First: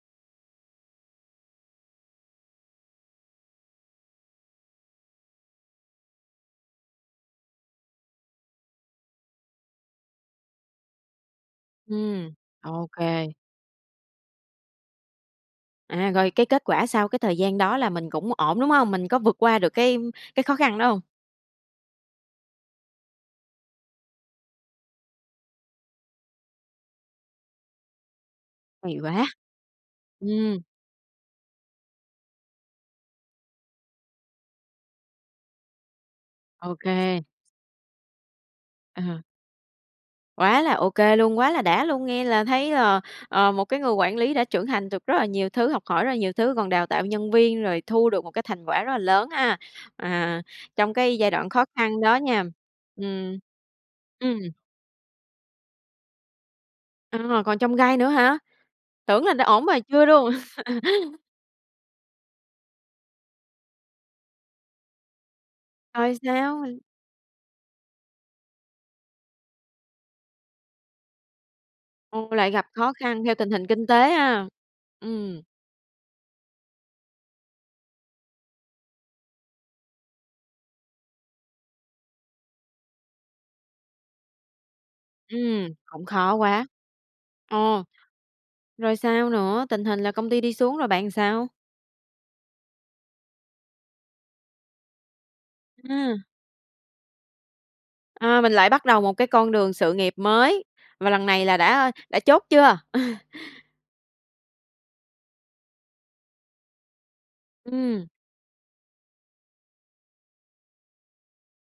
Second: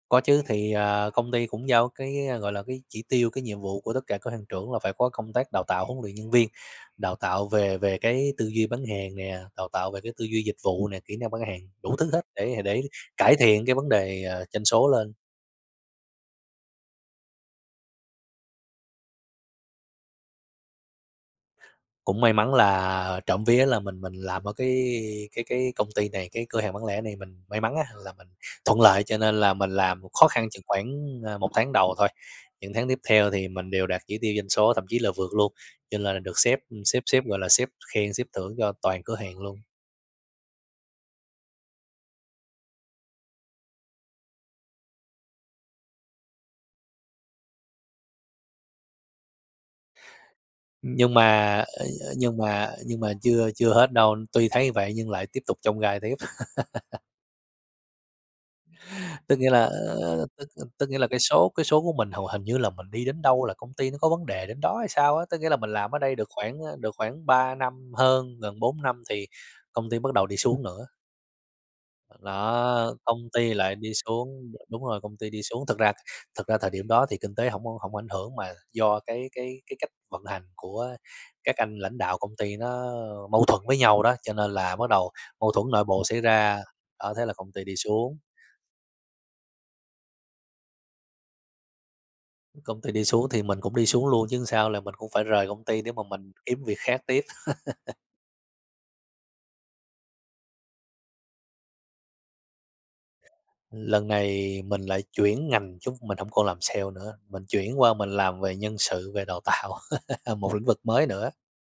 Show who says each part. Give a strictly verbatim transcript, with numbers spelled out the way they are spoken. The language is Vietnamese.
Speaker 1: Có chứ, thì, à, công ty cũng giao cái, ơ, gọi là, cái chỉ tiêu, cái nhiệm vụ của tất cả cửa hàng trưởng là phải có công tác đào tạo huấn luyện nhân viên, đào tạo về về cái tư duy bán hàng nè, đào tạo về cái tư duy dịch vụ nè, kỹ năng bán hàng, đủ thứ hết
Speaker 2: Ừm,
Speaker 1: để, à, để
Speaker 2: ô kê.
Speaker 1: cải thiện cái vấn đề, ờ, doanh số lên.
Speaker 2: À, rồi, cái kết quả sao? Cái thời gian đó là mình cũng ổn, đúng hông? Mình có vượt qua được cái, ưm, cái khó khăn đó hông?
Speaker 1: Cũng may mắn là trộm vía là mình mình làm ở cái cái cái công ty này, cái cửa hàng bán lẻ này mình may mắn á là mình thuận
Speaker 2: May
Speaker 1: lợi, cho
Speaker 2: quá.
Speaker 1: nên là mình làm khó khăn
Speaker 2: Ừm.
Speaker 1: chừng khoảng, ờ, một tháng đầu thôi. Những tháng tiếp theo thì mình đều đạt chỉ tiêu doanh số, thậm chí là vượt luôn, cho nên là được sếp,
Speaker 2: Ô
Speaker 1: ừm, sếp
Speaker 2: kê.
Speaker 1: sếp, gọi là, sếp khen, sếp thưởng cho toàn cửa
Speaker 2: Ờ.
Speaker 1: hàng luôn.
Speaker 2: Quá là ô kê luôn, quá là đã luôn. Nghe là thấy, ờ, ờ, một cái người quản lý đã trưởng thành được rất là nhiều thứ, học hỏi rất là nhiều thứ, còn đào tạo nhân viên, rồi thu được một cái thành quả rất là lớn ha, à, trong
Speaker 1: Nhưng
Speaker 2: cái giai đoạn
Speaker 1: mà,
Speaker 2: khó
Speaker 1: ơi,
Speaker 2: khăn
Speaker 1: ơi,
Speaker 2: đó
Speaker 1: nhưng
Speaker 2: nha.
Speaker 1: mà nhưng mà
Speaker 2: Ừm.
Speaker 1: chưa chưa hết đâu,
Speaker 2: Ừm.
Speaker 1: tuy thấy như vậy nhưng lại tiếp tục chông gai tiếp.
Speaker 2: À, còn chông gai nữa hả? Tưởng là
Speaker 1: Tức
Speaker 2: đã
Speaker 1: nghĩa
Speaker 2: ổn,
Speaker 1: là,
Speaker 2: mà chưa
Speaker 1: ờ,
Speaker 2: luôn.
Speaker 1: tức tức nghĩa là cái số cái số của mình hầu hình như là mình đi đến đâu là công ty nó có vấn đề đến đó hay sao á? Tức nghĩa là mình làm ở
Speaker 2: Rồi
Speaker 1: đây được khoảng,
Speaker 2: sao?
Speaker 1: ờ, được khoảng ba năm hơn, gần bốn năm thì công ty bắt đầu đi xuống nữa.
Speaker 2: Ồ, lại gặp khó
Speaker 1: Đó, công
Speaker 2: khăn theo tình
Speaker 1: ty
Speaker 2: hình
Speaker 1: lại
Speaker 2: kinh
Speaker 1: đi
Speaker 2: tế ha.
Speaker 1: xuống, đ đúng rồi, công ty đi
Speaker 2: Ừm.
Speaker 1: xuống. Thực ra, thực ra thời điểm đó thì kinh tế hổng hổng ảnh hưởng, mà do cái cái cái cách vận hành của các anh lãnh đạo công ty nó, ơ, mâu thuẫn với nhau đó, cho nên là bắt đầu mâu thuẫn
Speaker 2: Ừm,
Speaker 1: nội bộ
Speaker 2: cũng
Speaker 1: xảy
Speaker 2: khó
Speaker 1: ra,
Speaker 2: quá.
Speaker 1: đó thế là công ty đi
Speaker 2: Ồ.
Speaker 1: xuống.
Speaker 2: Rồi sao nữa? Tình hình là công ty đi xuống rồi bạn sao?
Speaker 1: Công ty đi xuống thì mình cũng đi xuống luôn chứ sao, là mình cũng phải rời công ty để mà
Speaker 2: À.
Speaker 1: mình kiếm việc khác tiếp.
Speaker 2: À, mình lại bắt đầu một cái con đường sự nghiệp mới và lần này là đã, ơ, đã chốt chưa?
Speaker 1: Lần này mình lại chuyển ngành chứ mình hổng còn làm sale nữa, mình chuyển qua
Speaker 2: Ừm.
Speaker 1: mình làm về nhân sự, về đào tạo, một lĩnh vực mới nữa.